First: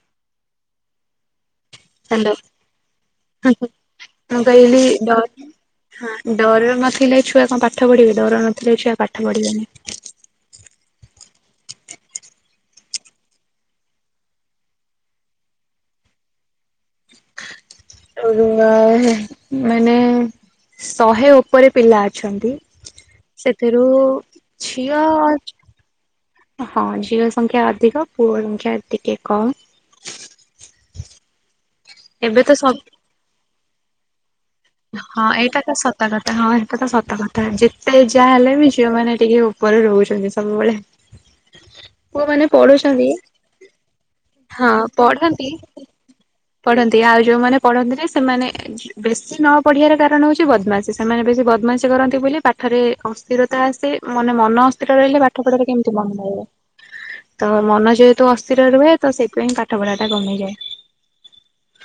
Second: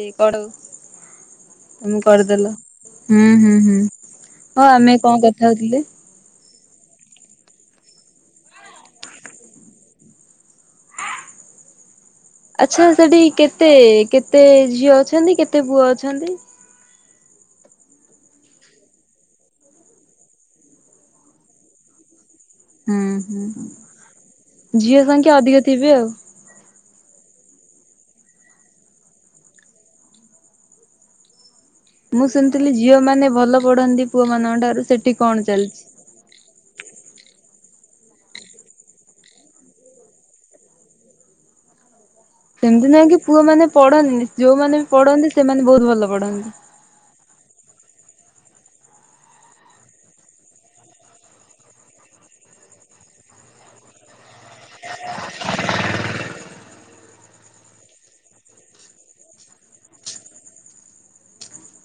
ଏ କଡ଼ ତମେ ହ୍ୟାଲୋ କରଦେଲ ହୁଁ ହୁଁ ହୁଁ ମୁଁ ହଁ କହିଲି ଆମେ ଡ କଁ କଥା ହଉଥୁଲେ? ଡର ନଥିଲେ ଛୁଆ କଁ ପାଠ ପଢ଼ିବେ ଡର ନଥିଲେ ଛୁଆ ପାଠ ପଢି଼ବେନେଇ। ଆଚ୍ଛା ସେଠି କେତେ କେତେ ଝିଅ ଅଛନ୍ତି କେତେ ପୁଅ ଅଛନ୍ତି? ଓହୋ ଆ ନାଇଁ ମାନେ ଶହେ ଓପରେ ପିଲା ଅଛନ୍ତି। ହୁଁ ହୁଁ ସେଥିରୁ ଝିଅ ସଂଖ୍ୟା ଅଧିକ ଥିବେ ଆଉ। ହଁ ଝିଅ ସଂଖ୍ୟା ଅଧିକ ପୁଅ ସଂଖ୍ୟା ଟିକେ କମ୍। ମୁଁ ଏବେ ତ ସ ଶୁଣିଥିଲି ଝିଅମାନେ ଭଲ ପଢ଼ନ୍ତି ପୁଅମାନଙ୍କ ଠାରୁ ସେଠି ହଁ କଣ ଏଇଟା ଚାଲଚି? ତ କତା ହଁ ହେଟା ତ ସତ କଥା ଯେତେ ଯାହା ହେଲେ ବି ଝିଅମାନେ ଟିକେ ଓପରେ ରହୁଚନ୍ତି ସବୁବେଳେ। [unintelligible] ସେମତି ନାଇଁ ପଢୁଛନ୍ତି କି ପୁଅମାନେ ପଢ଼ନ୍ତିନି ଯୋଉମାନେ ବି ପଢ଼ନ୍ତି ସେମାନେ ବୋହୁତ ଭଲ ପଢ଼ନ୍ତି। ପଢ଼ନ୍ତି ଆଉ ଯୋଉମାନେ ପଢ଼ନ୍ତିନି ସେମାନେ ଝି ବେଶ୍ ଶୀ ନ ପଢି଼ବାର କାରଣ ହଉଚି ବଦମାସୀ ସେମାନେ ବେଶୀ ବଦମାସୀ କରନ୍ତି ବୋଲି ପାଠରେ କସ୍ ସ୍ଥିରତା ଆସେ ମନେ ମନ ଅସ୍ଥିର ରହିଲେ ପାଠ ପଢ଼ାରେ କେମତି ମନ ରହିବ? ତ ମନ ଯେହେତୁ ଅସ୍ଥିର ରୁହେ ତ ସେଇଥିପାଇଁ ପାଠ ପଢ଼ାଟା କମିଯାଏ।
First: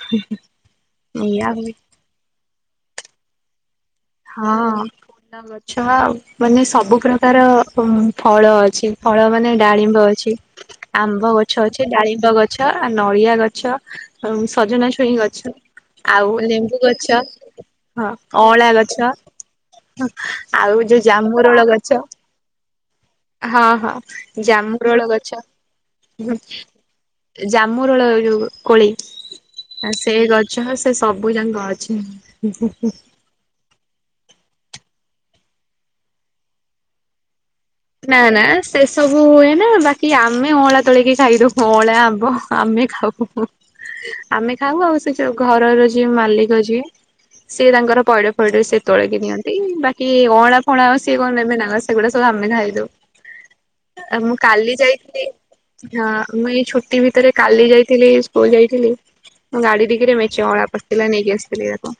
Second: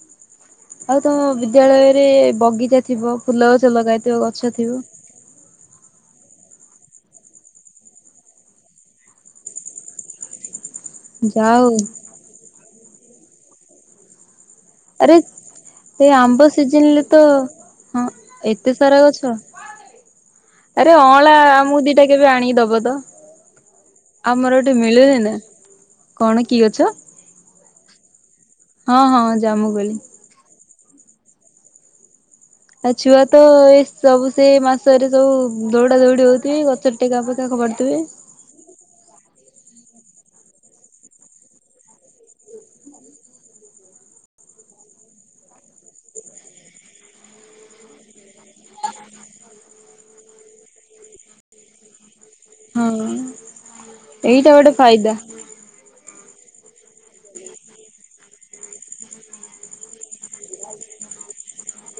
ହୁଁ ହୁଁ। ଆଉ ତମ ବିଦ୍ୟାଳୟରେ ବଗିଚା ଥିବ ଫୁଲ ଗଛ ଲଗା ହଁ ତା ଗଛ ଆଉ। ମାନେ ସବୁ ପ୍ରକାର ଉଁ ଫଳ ଅଛି ଫଳ ମାନେ ଡାଳିମ୍ବ ଅଛି। ଆମ୍ବ ଯାହା ଗଛ ହଉ ଅଛି ଡାଳିମ୍ବ ଗଛ ଆ ନଡ଼ିଆ ଗଛ ଆଉ ସଜନା ଛୁଇଁ ଆରେ ଗଛ ସେ ଆଉ ଆମ୍ବ ଲେମ୍ବୁ ସିଜିନରେ ଗଛ ହଁ ଅଁଳା ଗ ରେ ଗଛ ଆରେ ଯୋଉ ଅଁଳା ଜାମୁରୋଳ ଆମୁକୁ ଗଛ ଦିଟା କେବେ ଆଣିିକି ଦବ ତ। ହଁ ହଁ ଆମର ଏଠି ଜାମୁରୋଳ ମିଳୁନି ନା। ଗଛ। କଣ କି ଗଛ? ଏ ଜାମୁ ରୋଳ ଯୋଉ କୋଳି ହଁ ହଁ ଆ ଜାମୁକୋଳି। ସେଇ ଗ ଛ ହ ସେ ସବୁ ଯାଙ୍କ ଅଛି। ଆ ଛୁଆ ତ ଏ ସବୁ ସେ ମାସରେ ସବୁ ଦୌଡା ଦୌଡି ହଉଥିବେ ଗଛରେ ଟେକା ଫେକା ଫୋପାଡୁଥିବେ। ନା ନା ସେ ସବୁ ହୁଏ ନା ବାକି ଆମେ ଅଁଳା ତୋଳକି ଖାଇଦଉ ଅଁଳା ଆମ୍ବ ଆମେ ଖାଉ। ଆମେ ଖାଉ ଆଉ ସେ ଯୋଉ ଘରର ଯିଏ ମାଲିକ ଯିଏ ସିଏ ତାଙ୍କର ପଇଡ ଫଇଡ ସେ ତୋଳିକି ନିଅନ୍ତି ବାକି ଅଁଳା ଫଳାଁ ସିଏ କଣ ନେବେନା କଣ ସେଗୁଡା ସବୁ ଆମେ ନ ହଁ ଆ ମୁଁ ଏଇଟା ଗୋଟେ କାଲି ଫାଇଦା ଯାଇଥିଲି। ହଁ ମୁଁ ଏଇ ଛୁଟି ଭିତରେ କାଲି ଯାଇଥିଲି ସ୍କୁଲ ଯାଇଥିଲି। ମୋ ଗାଡି ଟିଗିରେ ମେଞ୍ଚେ ଅଁଳା ପସିଥିଲା ନେଇକି ଆସିଥିଲି ଏରାକ।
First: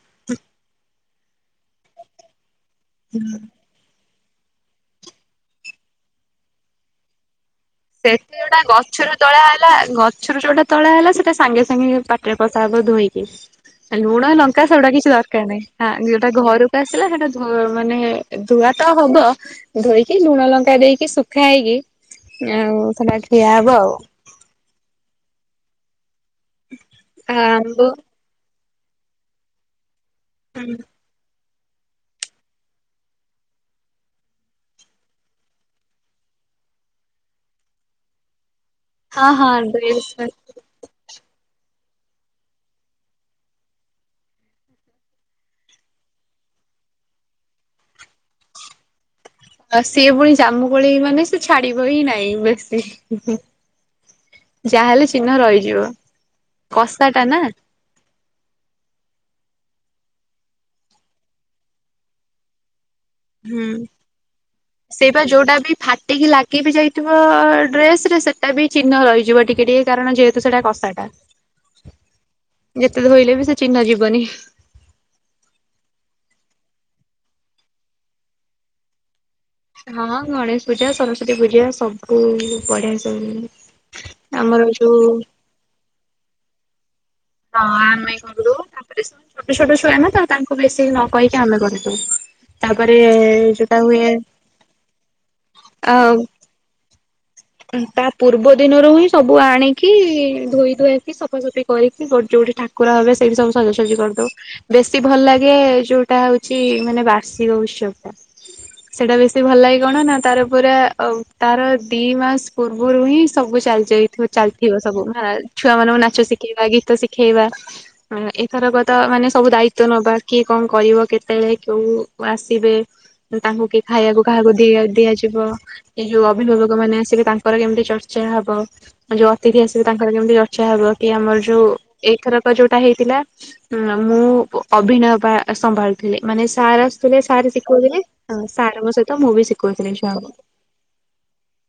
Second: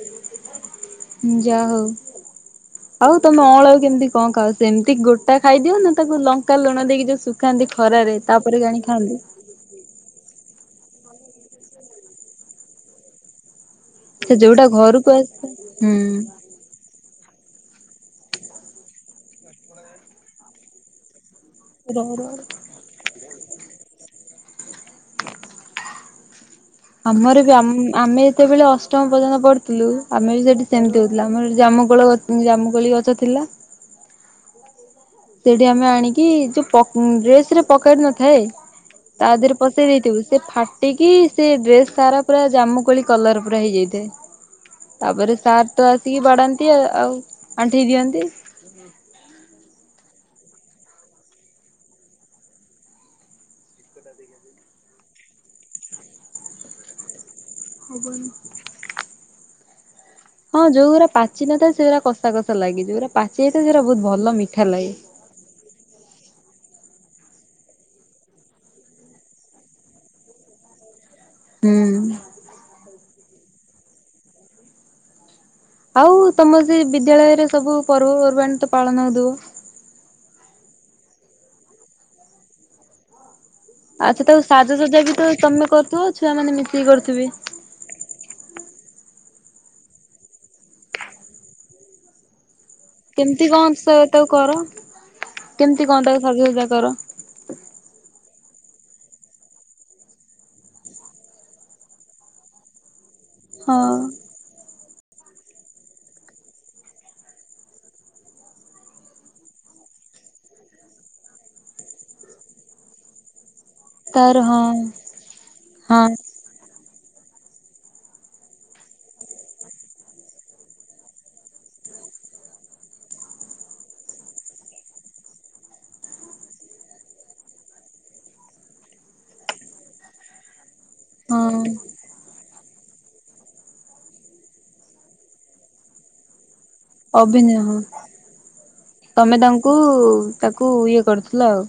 ଯା ହଉ ଆଉ ତମ ଅଁଳା କୁ କେମତି କଣ ଖାଅ ସେମିତି ଗୋଟା ଖାଇଦିଅ ନା ତାକୁ ଲଙ୍କା ଲୁଣ ଦେଇକି ଯୋଉ ଶୁଖାନ୍ତି ଖରାରେ ସେଟି ତାପରେ ଯୋଟା ଆଣି ଗଛରୁ ଖାଆନ୍ତି ତଳା ହେଲା ଗ ଛୁ ଯୋଟା ତୋଳା ହେଲା ସେଟା ସାଙ୍ଗେ ସାଙ୍ଗେ ପାଟିରେ ପଷା ହବ ଧୋଇକି। ଲୁଣ ସେ ଯୋଉଟା ଲଙ୍କା ସେଗୁଡା ଘରକୁ କିଛି ଆସେ ଦରକାର ହୁଁ। ନାହିଁ ଯଉଟା ଘରୁ ଆସିଲା ସେଇଟା ଧ ମାନେ ଧୁଆ ତ ହବ ଧୋଇକି ଲୁଣ ଲଙ୍କା ଦେଇକି ଶୁଖା ହେଇକି ରହ ରହ। ଆଉ ସେଟା ଖିଆ ହବ ଆଉ। ଆମର ବି ଆମ୍ବ ଆମେ ଯେତେବେଳେ ଅଷ୍ଟମ ପର୍ଯ୍ୟନ୍ତ ପଢୁଥିଲୁ ଆମେ ବି ସେଟି ସେମତି ହଉ ଥିଲା ଆମର ଜାମୁକୋଳ ଜାମୁକୋଳି ଗଛ ଥିଲା। ସେଟି ଆମେ ଆଣିକି ଯୋଉ ପକ ଡ୍ରେସ ରେ ପକେଟ୍ ନଥାଏ ତା ହଁ ହଁ ଦେହରେ ପସେଇ ଦେଇଥିବୁ ଡ୍ରେସ ସେ ଫା ଟିକି ସେ ଡ୍ରେସ ସାରା ପୁରା ଜାମୁ କୋଳି କଲର ପୁରା ହେଇଯାଇଥାଏ। ତାପରେ ସାର୍ ତ ଆସିକି ବାଡାନ୍ତି ଆଉ ଆଣ୍ଠେଇ ଦିଅନ୍ତି। ହୁଁ ଆ ସିଏ ପୁଣି ଜାମୁ କୋଳି ମାନେ ସେ ଛାଡିବ ହିଁ ନାହିଁ ବେଶୀ। ଯାହାହେଲେ ଚିହ୍ନ ରହିଯିବ କସା ଟା ନା। ହବନି। ହଁ ଯୋଉଗୁରା ପାଚି ନଥାଏ ସେଉରା କଷା କଷା ଲାଗେ ଯଉଗୁଡା ପାଚି ହୁଁ ଯାଇଥାଏ ସେଗୁରା ଭଲ ମିଠା ଲାଗେ। ସେଇପା ଯୋଉଟା ବି ଫାଟିକି ଲାଗି ବି ଯାଇଥିବ ଡ୍ରେସ ରେ ସେଟା ବି ଚିହ୍ନ ରହିଯିବ ଟିକେ ଟିକେ କାରଣ ଯେହେ ତୁ ସେଟା କସାଟା। ହୁଁ। ଯେତେ ଧୋଇଲେ ବି ସେ ଚିହ୍ନ ଯିବନି। ଆଉ ତମର ସେ ବିଦ୍ୟାଳୟରେ ସବୁ ପର୍ବପର୍ବାଣି ତ ପାଳନ ହଉଥିବ। ହଁ ଗଣେଶ ପୂଜା ସରସ୍ଵତୀ ପୂଜା ସବୁ ବଢିଆ ସେ ହୁଏ। ଆଚ୍ଛା ତାକୁ ସାଜସଜା ବି ତମେ କରୁଥିବ ଛୁଆ ମାନେ ମିଶିକି କରୁଥିବେ। ହଁ ଆମେ କରୁ ତାପରେ ଛୋଟ ଛୋଟ ଛୁଆ ନା ତ ତାଙ୍କୁ ବେଶୀ ନ କହିକି ଆମେ କରିଦଉ। ତାପରେ କେମିତି କଣ ଯୋଉଟା ସ ହୁଏ ତାକୁ କର କେମିତି ଆଉ। [unintelligible] କର। ତା ପୂର୍ବ ଦିନରୁ ହିଁ ସବୁ ଆଣିକି ଧୋଇ ଧୁଆକି ସଫାସଫି କରିକି ଯୋଉଠି ଠାକୁର ହେବେ ସେଇଟି ସବୁ ହଁ ସଜାଜଜି କରିଦଉ ବେଶୀ ଭଲ ଲାଗେ ଯୋଉଟା ହଉଚି ମାନେ ବାର୍ଷିକ ଉତ୍ସବ ଟା। ସେଇଟା ବେଶୀ ଭଲ ଲାଗେ କଣ ନା ତାର ପୁରା ତାର ଦି ମାସ ପୂର୍ବୁରୁ ହିଁ ସବୁ ଚାଲି ଯାଇଥିବ ତାର ହଁ ଚାଲିଥିବ ସବୁ ଆଁ ଛୁଆ ମାନଙ୍କୁ ହଁ ନାଚ ଶିଖି ଶଖେଇବା ଗୀତ ଶିଖେଇବା। ଏଥରକତ ମାନେ ସବୁ ଦାୟିତ୍ୱ ନବା କିଏ କଣ କରିବ କେତେବେଳେ କେଉ ଆସିବେ ତାଙ୍କୁ କି ଖାଇବାକୁ କାହାକୁ ଦିଆ ଦିଆଯିବ ଏ ଯୋଉ ଅଭିଭାବକ ମାନେ ଆସିବେ ତାଙ୍କର କେମିତି ଚର୍ଚ୍ଚା ହବ। ଯୋଉ ଅତିଥି ଆସିବେ ତାଙ୍କର କେମିତି ଚର୍ଚା ହବ କି ଆମର ହଁ ଯୋଉ ଏଇଥରକ ଯୋଉଟା ହେଇଥିଲା ହଁ ମୁଁ ଅଭିନୟ ପା ସମ୍ଭାଳୁଥିଲି ମାନେ ସାରେ ଆ ଥିଲେ ଅଭିନୟ ସାର୍ ହଁ ଶିକୋଉଥିଲେ ସାର୍ ଙ୍କ ସହିତ ମୁଁ ବି ଶିକୋଉଥିଲି ଛୁଆଁଙ୍କୁ। କୁ ଇଏ କରୁଥିଲ ଆଉ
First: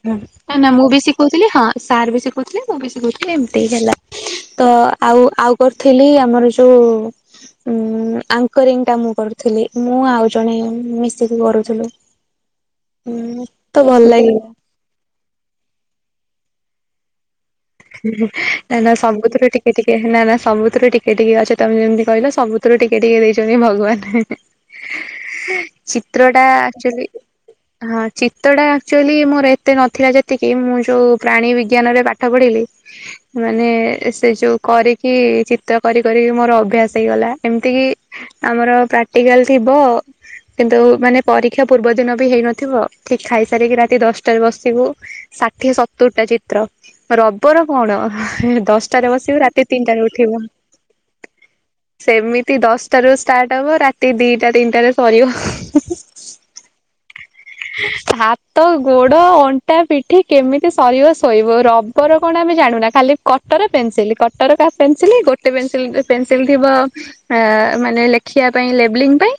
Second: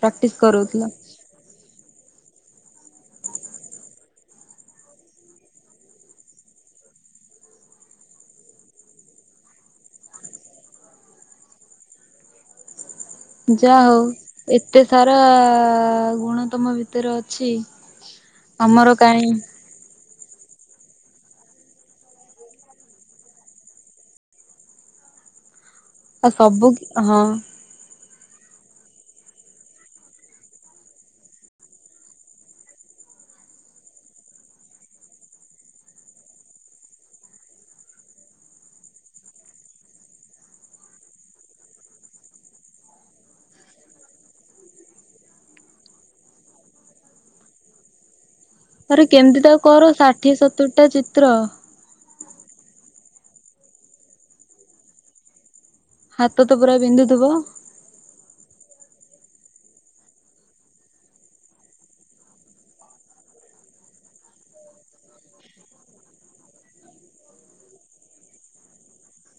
ପ୍ରାକ୍ଟିସ ନା ନା କରଉଥିଲ ମୁଁ ବି ଶିକଉଥିଲି ହଁ ସାର୍ ବି ଶିକଉଥିଲେ ମୁଁ ବି ଶିଖଉଥିଲି ଏମିତି ହେଲା। ତ ଆଉ ଆଉ କରିଥିଲି ଆମର ଯୋଉ ଉ ଆଙ୍କରିଂ ଟା ମୁଁ କରୁଥିଲି ମୁଁ ଆଉ ଜଣେ ମିଶିକି କରୁଥିଲୁ। ହୁଁ ଯାହା ତ ଭଲ ହଉ ଲାଗିଲା। ଏତେ ସାରା ଗୁଣ ତମ ଭିତରେ ଅଛି। ହୁହୁ ନା ଆମର ନା କାହିଁ ସବୁଥିରେ ଟି ଟିକେ ଟିକେ ନା ନା ସବୁଥରୁ ଟିକେ ଟିକେ ଅଛ ତମେ ଯେମିତି କହିଲ ସବୁଥରୁ ଟିକେ ଟିକେ ଦେଇଛନ୍ତି ଭଗବାନ ଚିତ୍ର ଆଉ ଟା ସବୁ ଆକ୍ଚୁଆଲି ହଁ ହଁ ଚିତ୍ର ଆକ୍ଚୁଆଲି ମୋର ଏତେ ନଥିଲା ଯେତିକି ମୁଁ ଯୋଉ ପ୍ରାଣୀ ବିଜ୍ଞାନ ରେ ପାଠ ପଢିଲି ମାନେ ସେ ଯୋଉ କରିକି ଚିତ୍ର କରି କରି ମୋର ଅଭ୍ୟାସ ହେଇଗଲା ଏମିତି କି ଆମର ପ୍ରାକ୍ଟିକାଲ ଥିବ କିନ୍ତୁ ମାନେ ପରୀକ୍ଷା ପୂର୍ବ ଦିନ ବି ହେଇନଥିବ ଠିକ ଖାଇସାରିକି ରାତି ଦଶଟାରେ ବସିବୁ ଷାଠିଏ ସତୁୁରିଟା ଚିତ୍ର। ରବର କଣ? ଆରେ ଦଶଟାରେ ବସିବି କେମିତି ତାକୁ ରାତି କର ତିନିଟାରେ ଷାଠିଏ ଉଠିବୁ। ସତୁରିଟା ଚିତ୍ର ସେମିତି ଦଶଟା ରୁ ଷ୍ଟାର୍ଟ ହବ ରାତି ଦିଟା ତିନିଟାରେ ସରିବ। ହାତ ତ ପୁରା ବିନ୍ଧୁଥିବ? ହାତ, ଗୋଡ ଅଣ୍ଟା, ପିଠି କେମିତି ସରିବ ଶୋଇବ ର ପର କଣ ଆମେ ଜାଣୁନା ଖାଲି କଟର ପେନସିଲ କଟର ପେନସିଲ ଗୋଟେ ପେନ୍ସିଲ୍ ପେନସିଲ ଥିବ ଅଁ ମାନେ ଲେଖିବା ପାଇଁ ଲେବଲିଙ୍ଗ ପାଇଁ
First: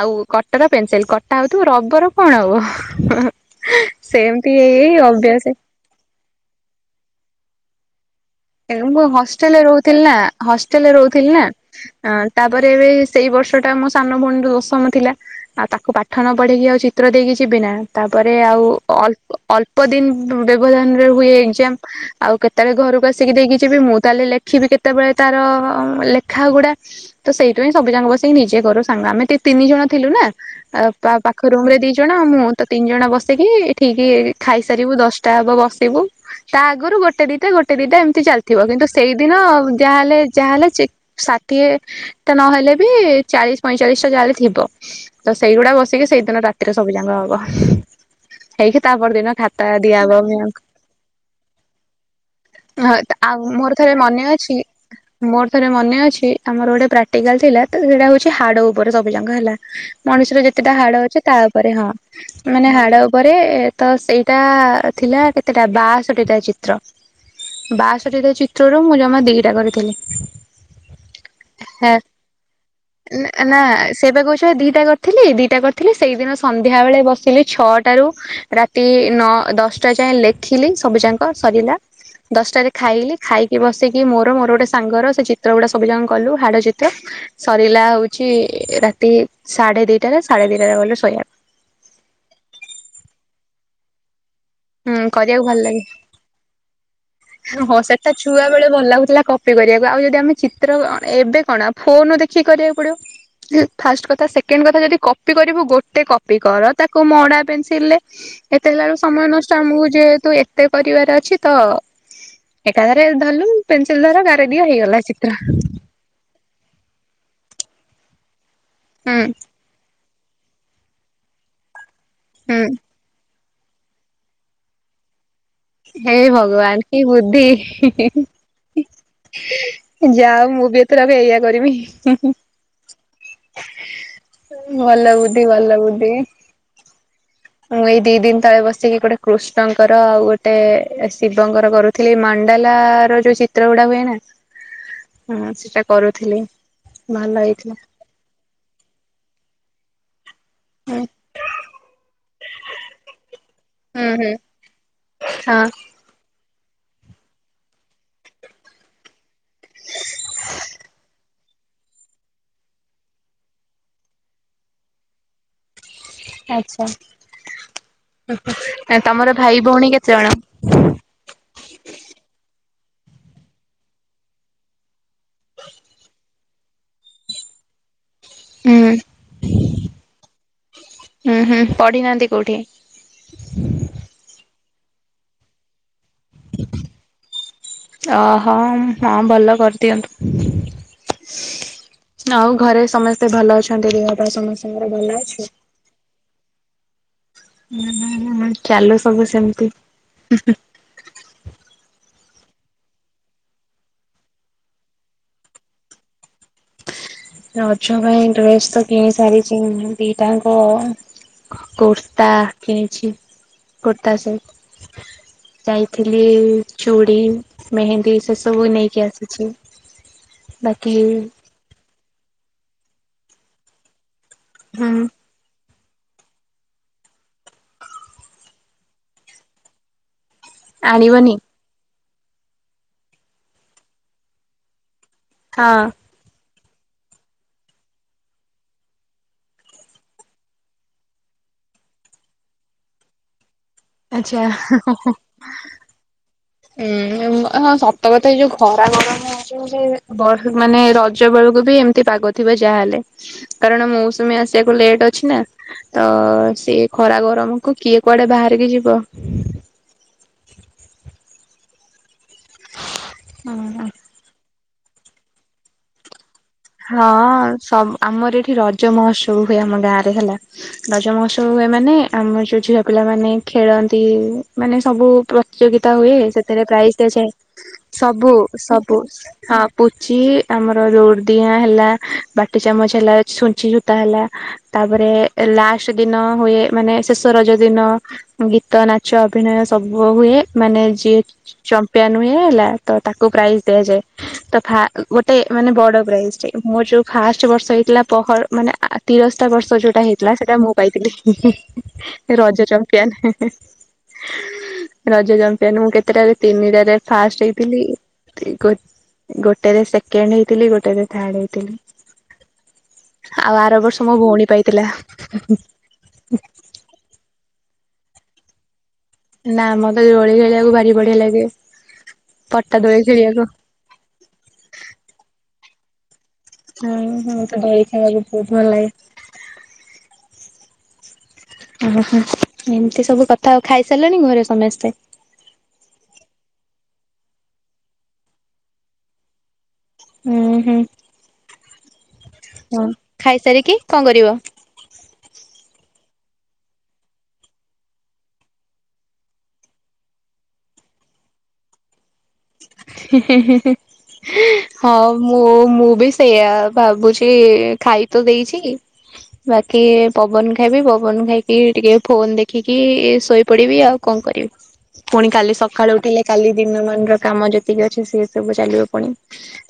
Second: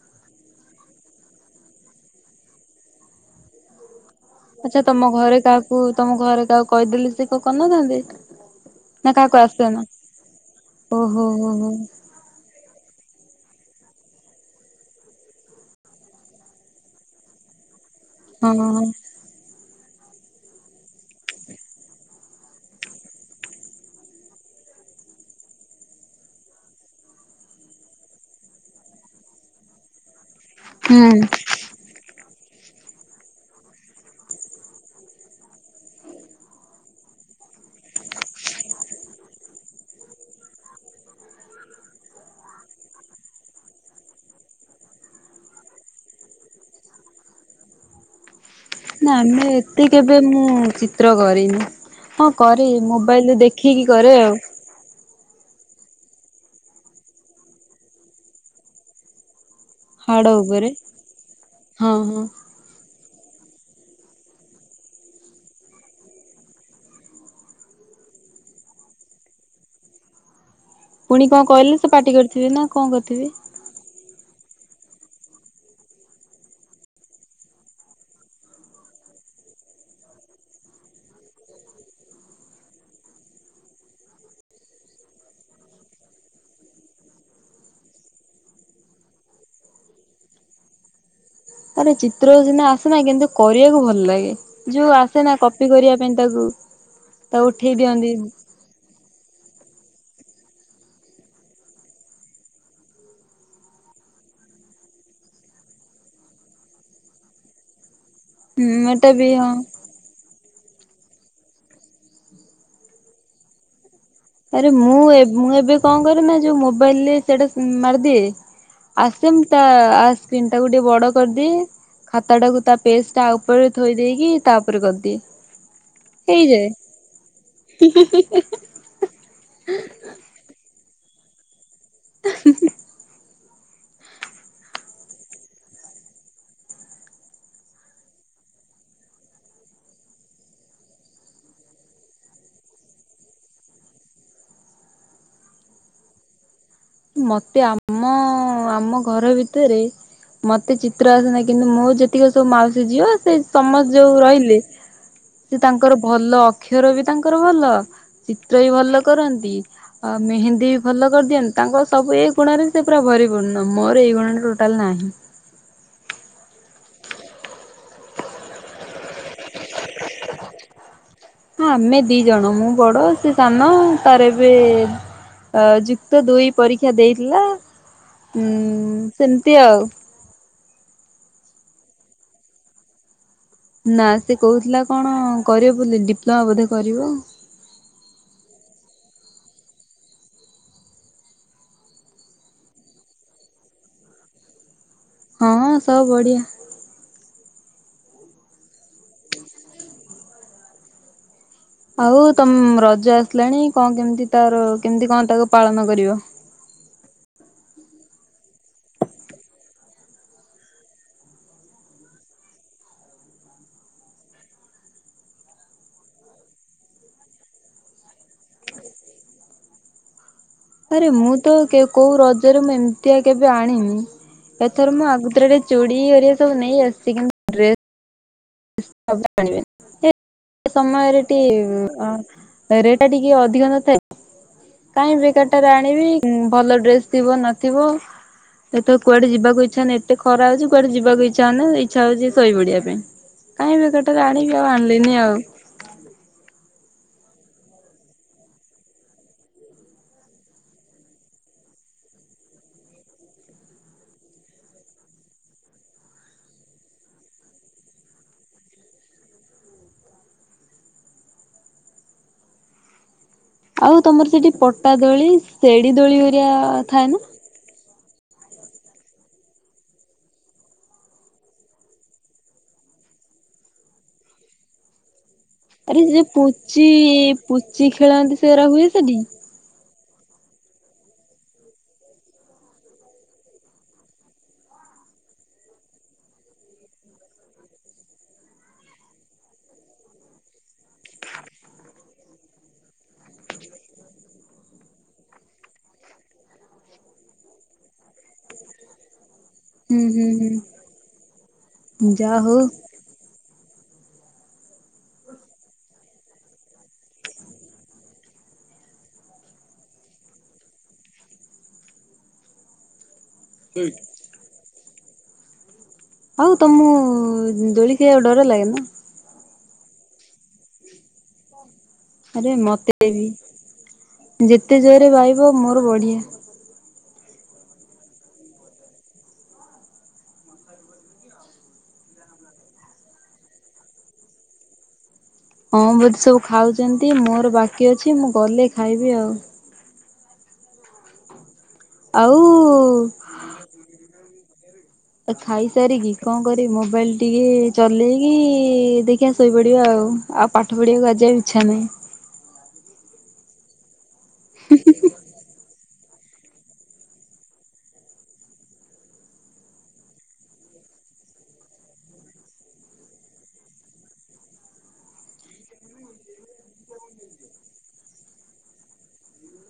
ଆଉ କଟର ପେନସିଲ କଟା ହଉଥିବ। ରବର କଣ ହବ ସେମିତି ହେଇ ହେଇ ଅଭ୍ୟାସ କୁ ତମ ଘରେ କାହାକୁ କହିଦେଲିି ସେ କ କରିନଥାନ୍ତେ। ଏ ମୁଁ ନା କାହାକୁ ହଷ୍ଟେଲରେ ଆସେନା ରହୁଥିଲି ନା ହଷ୍ଟେଲରେ ଓହୋ ରହୁଥିଲି ନା। ହୋ ହୋ ଆଁ ତାପରେ ଏବେ ସେଇ ବର୍ଷଟା ମୋ ସାନ ଭଉଣୀର ଦଶମ ଥିଲା। ଆଉ ତାକୁ ପାଠ ନ ପଢିକି ଆଉ ଚିତ୍ର ଦେଇକି ଯିବି ନା ତାପରେ ହଁ ଆଉ ହଁ ଅଳ୍ପ ଅଳ୍ପ ଦିନ ବ୍ୟବଧାନରେ ହୁଏ ଏକଜାମ। ଆଉ କେତେବେଳେ ଘରକୁ ଆସ ଆସିକି ଦେଇକି ଯିବି ମୁଁ ତାହେଲେ ଲେଖିବି କେତେବେଳେ ତାର ଲେଖା ଗୁଡା? ତ ସେଇଥିପାଇଁ ସବୁଜାକ ବସିକି ନିଜେ କରୁ ସାଙ୍ଗ। ଆମେ ତି ତିନି ଜଣ ଥିଲୁ ନା ହୁଁ। ପାଖ ରୁମରେ ଦି ଦୁ ଜଣ ମୁଁ ତ ତିନି ଜଣ ବସିକି ଠିକ ଖାଇସାରିବୁ ଦଶଟା ହବ ବସିବୁ। ତା ଆଗରୁ ଗୋଟେ ଦିଟା ଗୋଟେ ଦିଟା ଏମ ତି ଚାଲିଥିବ। କିନ୍ତୁ ସେଇଦିନ ଯାହାହେଲେ ଯାହାହେଲେ ଚି ଷାଠିଏ ତ ନହେଲେ ବି ଚାଳିଶି ପଇଁଚାଳିଶି ଟା ଯାହାହେଲେଥିବ। ତ ସେଇଗୁଡା ବସିକି ସେଇଦିନ ରାତିରେ ସବୁ ଯାଙ୍କ ହବ। ହେଇକି ନା ତାପରଦିନ ଆମେ ଖାତା ଏତେ କେବେ ଦିଆହବ ମ ମୁଁ ଚିତ୍ର କରିନି, ହଁ କରେ ହଁ ମୋବାଇଲିରେ ଆଉ ମୋର ଦେଖିକି ଥରେ କରେ ମନେ ଆଉ। ଅଛି ମୋର ଥରେ ମନେ ଅଛି। ଆମର ଗୋଟେ ପ୍ରାକ୍ଟିକାଲ ଥିଲା ତ ସେଇଟା ହଉଛି ହାଡ ଉପରେ ସବୁ ଯାକ ହେଲା। ହାଡ ମଣିଷର ଉପରେ। ଯେତେଟା ହାଡ ଅଛି ତା ଉପରେ ହଁ? ମାନେ ହାଡ ଉପରେ ତ ସେଇଟା ଥିଲା କେତେଟା ବାଷଠି ଟା ଚିତ୍ର। ବାଷଠି ଟା ଚିତ୍ରରୁ ମୁଁ ଜମା ଦିଟା କରିଥିଲି। ପୁଣି କଣ କହିଲେ, ହେ ସେ ପାଟି କରିଥିବେ ନା କଣ କରିଥିବେ? ନା ସେ ବା କହୁଛ ଦିଟା କରିଥିଲି ଦିଟା କରିଥିଲି ସେଇଦିନ ସନ୍ଧ୍ୟା ବେଳେ ବସିଲି ଛଅଟାରୁ ରା ତି ନ ଦଶଟା ଯାଏଁ ଲେଖିଲି ସବୁଯାକ ସରିଲା। ଦଶଟାରେ ଖାଇଲି ଖାଇକି ବସିକି ମୋର ମୋର ଗୋଟେ ସାଙ୍ଗର ସେ ଚିତ୍ର ଗୁଡା ସବୁ ଜାଙ୍କ କଲୁ ହାଡ଼ ଚିତ୍ର। ସରିଲା ହଉଛି ରାତି ସାଢେ ଦିଟାରେ ସାଢେ ଦିଟା ରେ ଗଲୁ ଶୋଇବାକୁ। ଆରେ ଚିତ୍ର ସିନା ଆସେନା କିନ୍ତୁ କରିବାକୁ ଭଲ ଲାଗେ ଯୋଉ ହୁଁ ଆସେନା କରିବାକୁ ଭଲ କପି ଲାଗେ କରିବା ପାଇଁ ତାକୁ ତାକୁ ଉଠେଇ ହଁ ଦିଅନ୍ତି। ସେଟା ଛୁଆ ହୁଁ ବେଳେ ଭଲ ଲାଗୁଥିଲା କପି କରିବାକୁ ଆଉ ଯଦି ଆମେ ଚିତ୍ର ଏବେ କଣ ଫୋନ ଦେଖିକି କରିବାକୁ ପଡିବ। ଫାଷ୍ଟ କଥା ସେକେଣ୍ଡ କଥା ଯଦି କପି କରିବୁ ଗୋଟେ କପି କର ତାକୁ ମଡା ପେନସିଲ ରେ ଏତେ ହେଲା ବେଳୁ ଏଟା ସମୟ ବି ହଁ ନଷ୍ଟ ଆମକୁ ଯେହେତୁ ଏତେ କରିବାର ଅଛି ତ ଏକାଧରେ ଧଲୁ ପେନସିଲ ଧର ଗା ଆରେ ମୁଁ ମୁଁ ଏବେ କଣ କର ନା ଯୋଉ ମୋବାଇଲରେ ସେଇଟା ମାରିଦିଏ ଆସ ହୁଁ ସ୍ [unintelligible] ଟାକୁ ଟିକେ ବଡ କରିଦିଏ ଖାତା ଟାକୁ ହୁଁ ତା ପେଷ୍ଟ ତା ଉପରେ ଥୋଇ ଦେଇେଇକି ତା ଉପରେ କରିଦିଏ। ହେଇ ହେଇଯାଏ। ଭଗବାନ କି ବୁଦ୍ଧି। ଯାଅ ମୁଁ ବି ଏଥର ବି ଏଇଆ କରମି। ଭଲ ବୁଦ୍ଧି ଭଲ ବୁଦ୍ଧି ମୁଁ ଏଇ ଦି ଦିନ ତଳେ ବସିକି ଗୋଟେ କୃଷ୍ଣଙ୍କର ଆଉ ଗୋଟେ ଶିବଙ୍କର କରୁ ଥିଲ ମଣ୍ଡାଲା ର ଯୋଉ ଚିତ୍ର ଗୁଡା ହୁଏ ନା ହ ସେଟା କରୁଥିଲି। ଭଲ ମତେ ହେଇଥିଲା ଆମ ଆମ ଘର ଭିତରେ ମତେ ହୁଁ ଚିତ୍ର ଆସ ନାହିଁ କିନ୍ତୁ ମୋ ଯେତିକି ସବୁ ମାଉସୀ ଝିବ ସେ ସମସ୍ତେ ହୁଁ ଯୋଉ ହୁଁ ରହିଲେ ସେ ହଁ। ତାଙ୍କର ଭଲ ଅକ୍ଷର ବି ତାଙ୍କର ଭଲ। ଚିତ୍ର ବି ଭଲ କରନ୍ତି। ଆଉ ମେହେନ୍ଦୀ ବି ଭଲ କରିଦିଅନ୍ତି। ତାଙ୍କର ସବୁ ଏଇ ଗୁଣରେ ସେ ପୁରା ଭରିପୁର୍ଣ୍ଣ ମୋର ଏଇ ଗୁଣରେ ଟୋଟାଲ ନାହିଁ। ଆଛା ତମର ଭାଇ ଭଉଣୀ କେତେଜଣ? ହଁ ଆମେ ଦି ଜଣ ମୁଁ ବଡ ସେ ସାନ ତାର ଏବେ ଅ ଯୁକ୍ତ ଦୁଇ ପରୀକ୍ଷା ଦେଇଥିଲା ଉଁ ହୁଁ ସେମିତି ଆଉ। ହୁଁ ହୁଁ ପଢି ନାହାନ୍ତି କୋଉଠି? ନା ସେ କହୁଥିଲା କଣ କରିବ ବୋଲି ଡିପ୍ଲୋମା ବୋଧେ କରିବ। ଅହୋ ହଁ ଭଲ କରିଦିଅନ୍ତୁବି। ଆଉ ଘରେ ସମସ୍ତେ ଭଲ ଅଛନ୍ତି ଦେହ ବା ସମସ୍ତଙ୍କର ଭଲ ଅ ହଁ ସବୁ ବଢିଆ। [inaudible] ଚାଲୁ ସବୁ ସେମିତି। ଆଉ ତମ ରଜ ଆସିଲାଣି କଣ କେମତି ତାର କେମିତି କଣ ତାକୁ ପାଳନ କରିବ? ରଜ ପାଇଁ ଡ୍ରେସ ତ କିଣି ସାରିଛି ଦିଟାଙ୍କ କୁର୍ତ୍ତା କିଣିଛି କୁର୍ତା ସବୁ। ଯାଇଥିଲି ଚୁଡି ମେହେନ୍ଦୀ ସେ ସବୁ ନେଇକି ଆସିଛି। [inaudible] ଆରେ ମୁଁ ତ କୋଉ ରଜରେ ମୁଁ ଏମିତିଆ କେବେ ଆଣିନି ଏଥର ହୁଁ ମୁଁ ଆଗୁତୁରାକି ଚୁଡ଼ି ଓରିଆ ସବୁ ନେଇ ଆସିଛି। କିନ୍ତୁ ଆଣିବେ [unintelligible] ସମୟରେ ଆଣିବନି? ଟିକ ରେଟ ଟା ଟିକେ ଅଧିକ ନଥାଏ। କାହିଁ ବେକାର ହଁ। ଟାରେ ଆଣିବି ହଁ ଭଲ ଡ୍ରେସ ଥିବ ନଥିବ? ଯେହେତୁ କୁଆଡେ ଯିବାକୁ ଇଚ୍ଛା ନାହିଁ ଏତେ ଖରା ହଉଛିୁ କୁଆଡେ ଯିବାକୁ ଇଚ୍ଛା ହଉନି ଇଛା ହଉଛି ଶୋଇ ପଡିବା ପାଇଁ। କାଇହିଁ ବେକର୍ତରେ ଆଚ୍ଛା ଆଣିକି ଆଉ ଆଣିଲିନି ଆଉ। ହୁଁ ହଁ ସତକଥା ଏଇ ଯୋଉ ଖରା ଗରମ ହଉଚି ମାନେ ରଜ ବେଳକୁ ବି ଏମିତି ପାଗ ଥିବ ଯାହା ହେଲେ କାରଣ ମୌସୁମୀ ଆସିବାକୁ ଲେଟ୍ ଅଛି ନା। ତ ସିଏ ଖରା ଗରମକୁ କିଏ କୁଆଡେ ବାହାରିକି ଯିବ। [inaudible] ଆଉ ତମର ସେଠି ପଟା ଦୋଳି ସେଢି ଦୋଳି ହେରିକା ହଁ ଥାଏ ନା? ସବ ଆମର ଏଠି ରଜ ମହୋତ୍ସବ ହୁଏ ଆମ ଗାଁ ରେ ହେଲା। ରଜମହସ ହୁଏ ମାନେ ଆମର ଯୋଉ ଝିଅ ପିଲାମାନୋନେ ଖେଳନ୍ତି। ମାନେ ସବୁ ପ୍ରତିଯୋଗିତା ଆରେ ହୁଏ ସେ ସେଥିରେ ପୁଚି ପ୍ରାଇଜ ଦଆଯଏ। ପୁଚି ସବୁ ଖେଳନ୍ତି ସେଗୁରା ହୁଏ ସବୁ ସେଠି? ହଁ ପୁଚି ଆମର ଯୋଉ ଦିଆଁ ହେଲା ବାଟି ଚାମଚ ହେଲା ଛୁଞ୍ଚି ସୁତା ହେଲା ତାପରେ ଲାଷ୍ଟ ଦିନ ହୁଏ ମାନେ ଶେଷ ରଜ ଦିନ ଗୀତ ନାଚ ଅଭିନୟ ସବୁ ହୁଏ। ମାନେ ଯିଏ ଚମ୍ପିୟନ ହୁଏ ହେଲା ତ ତାକୁ ପ୍ରାଇଜ ଦିଆଯାଏ ତ ଗୋଟେ ମାନେ ବଡ ପୁରା ଏସଟି ମୋର ଯୋଉ ଫାଷ୍ଟ ବର୍ଷ ହେଇଥିଲା ପହର ମାନେ ଆ ତିରସ୍ତା ବର୍ଷ ଯୋଉଟା ହୁଁ ହୁଁ ହେଇଥିଲା ସେଇଟା ମୁଁ ହୁଁ ପାଇଥିଲି ଯା ହଉ ରଜ ଚମ୍ପିୟାନ। ରଜ ଚମ୍ପିୟାନ ମୁଁ କେତେଟାରେ ତିନିଟାରେ ଫାଷ୍ଟ ହେଇଥିଲି। ଗୋ ଗୋଟେରେ ସେକେଣ୍ଡ ହେଇଥିଲି ଗୋ ଗୋଟେରେ ଥାଡ ହେଇଥିଲି ଆଉ ଆରବର୍ଷ ମୋ ଭଉଣୀ ପାଇଥିଲା। ଆଉ ତମକୁ ଉ ଦୋଳି ଖିଆବାକୁ ଡର ଲାଗେ ନା? ନା ମତେ ଦୋଳି ଖେଳିବାକୁ ଭାରି ବଢିଆ ଲାଗେ ଆରେ ପଟା ଦୋଳି ମତେ ବି ଖେଳିବାକୁ। ଯେତେ ଜୋରେ ବାହିବ ମୋର ବଢିଆ। ମତେ ଦୋଳି ଖେଳିବାକୁ ବୋହୁତ ଭଲଲାଗେ। ଓହୋ ଏମତି ସବୁ କଥା ଆଉ ଖାଇସାରଲେଣି ଘରେ ସମସ୍ତେ? ହଁ ବୋଧେ ସବୁ ଖାଉଚନ୍ତି ମୋର ବାକି ଅଛି ମୁଁ ଗଲେ ଖାଇବି ଆଉ। ଉଁହୁଁ ଆଉ ହଁ ଖାଇସାରିକି କଣ କରିବ? ଏ ଖାଇସାରିକି କଣ କରିମ ମୋବାଇଲ ଟିକେ ଚଲେଇକି ଦେଖିଆ ଶୋଇପଡିବା ଆଉ। ଆଉ ପାଠ ପଢିବାକୁ ଆଜି ଆଉ ଇଚ୍ଛା ନାହିଁ। ହି ହି ହି ହି ହଁ ମୁଁ ମୁଁ ବି ସେୟା ଭାବୁଚି ଖାଇ ତ ଦେଇଛି ବାକି ପବନ ଖାଇବି ପବନ ଖାଇକି ଟିକେ ଫୋନ ଦେଖିକି ଇଏ ଶୋଇପଡିବି ଆଉ। କଣ କରିବି ପୁଣି କାଲି ସକାଳୁ ଉଠିଲେ କାଲି ଦିନ ମାନର କାମ ଯେତିକି ଅଛି ସିଏ ସବୁ ଚାଲିବ ପୁଣି।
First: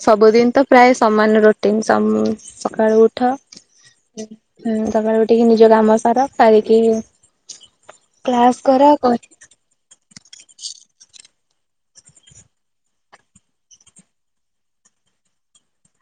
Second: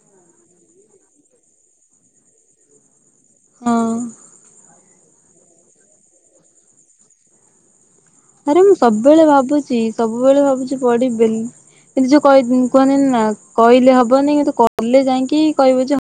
ସବୁଦିନ ତ ପ୍ରାୟେ ସମାନ ରୋଟିନ୍ ସମ୍ ସକାଳୁ ଉ ଉଠ ହଁ ଉଁ ସକାଳୁ ଉଠିକି ନିଜ କାମ ସାର ସାରିକି ଆରେ କ୍ଲାସ ମୁଁ କର ସବୁବେଳେ ଭାବୁଚି ସବୁବେଳେ ଭାବୁଚି ପଢିବି ବୋଲି। କିନ୍ତୁ ଯୋଉ କହି-ଉଁ-କୁହନ୍ତି ନା କହିଲେ ହବନି କିନ୍ତୁ କଲେ ଯାଇକି କହିବୁ ଯେ ହ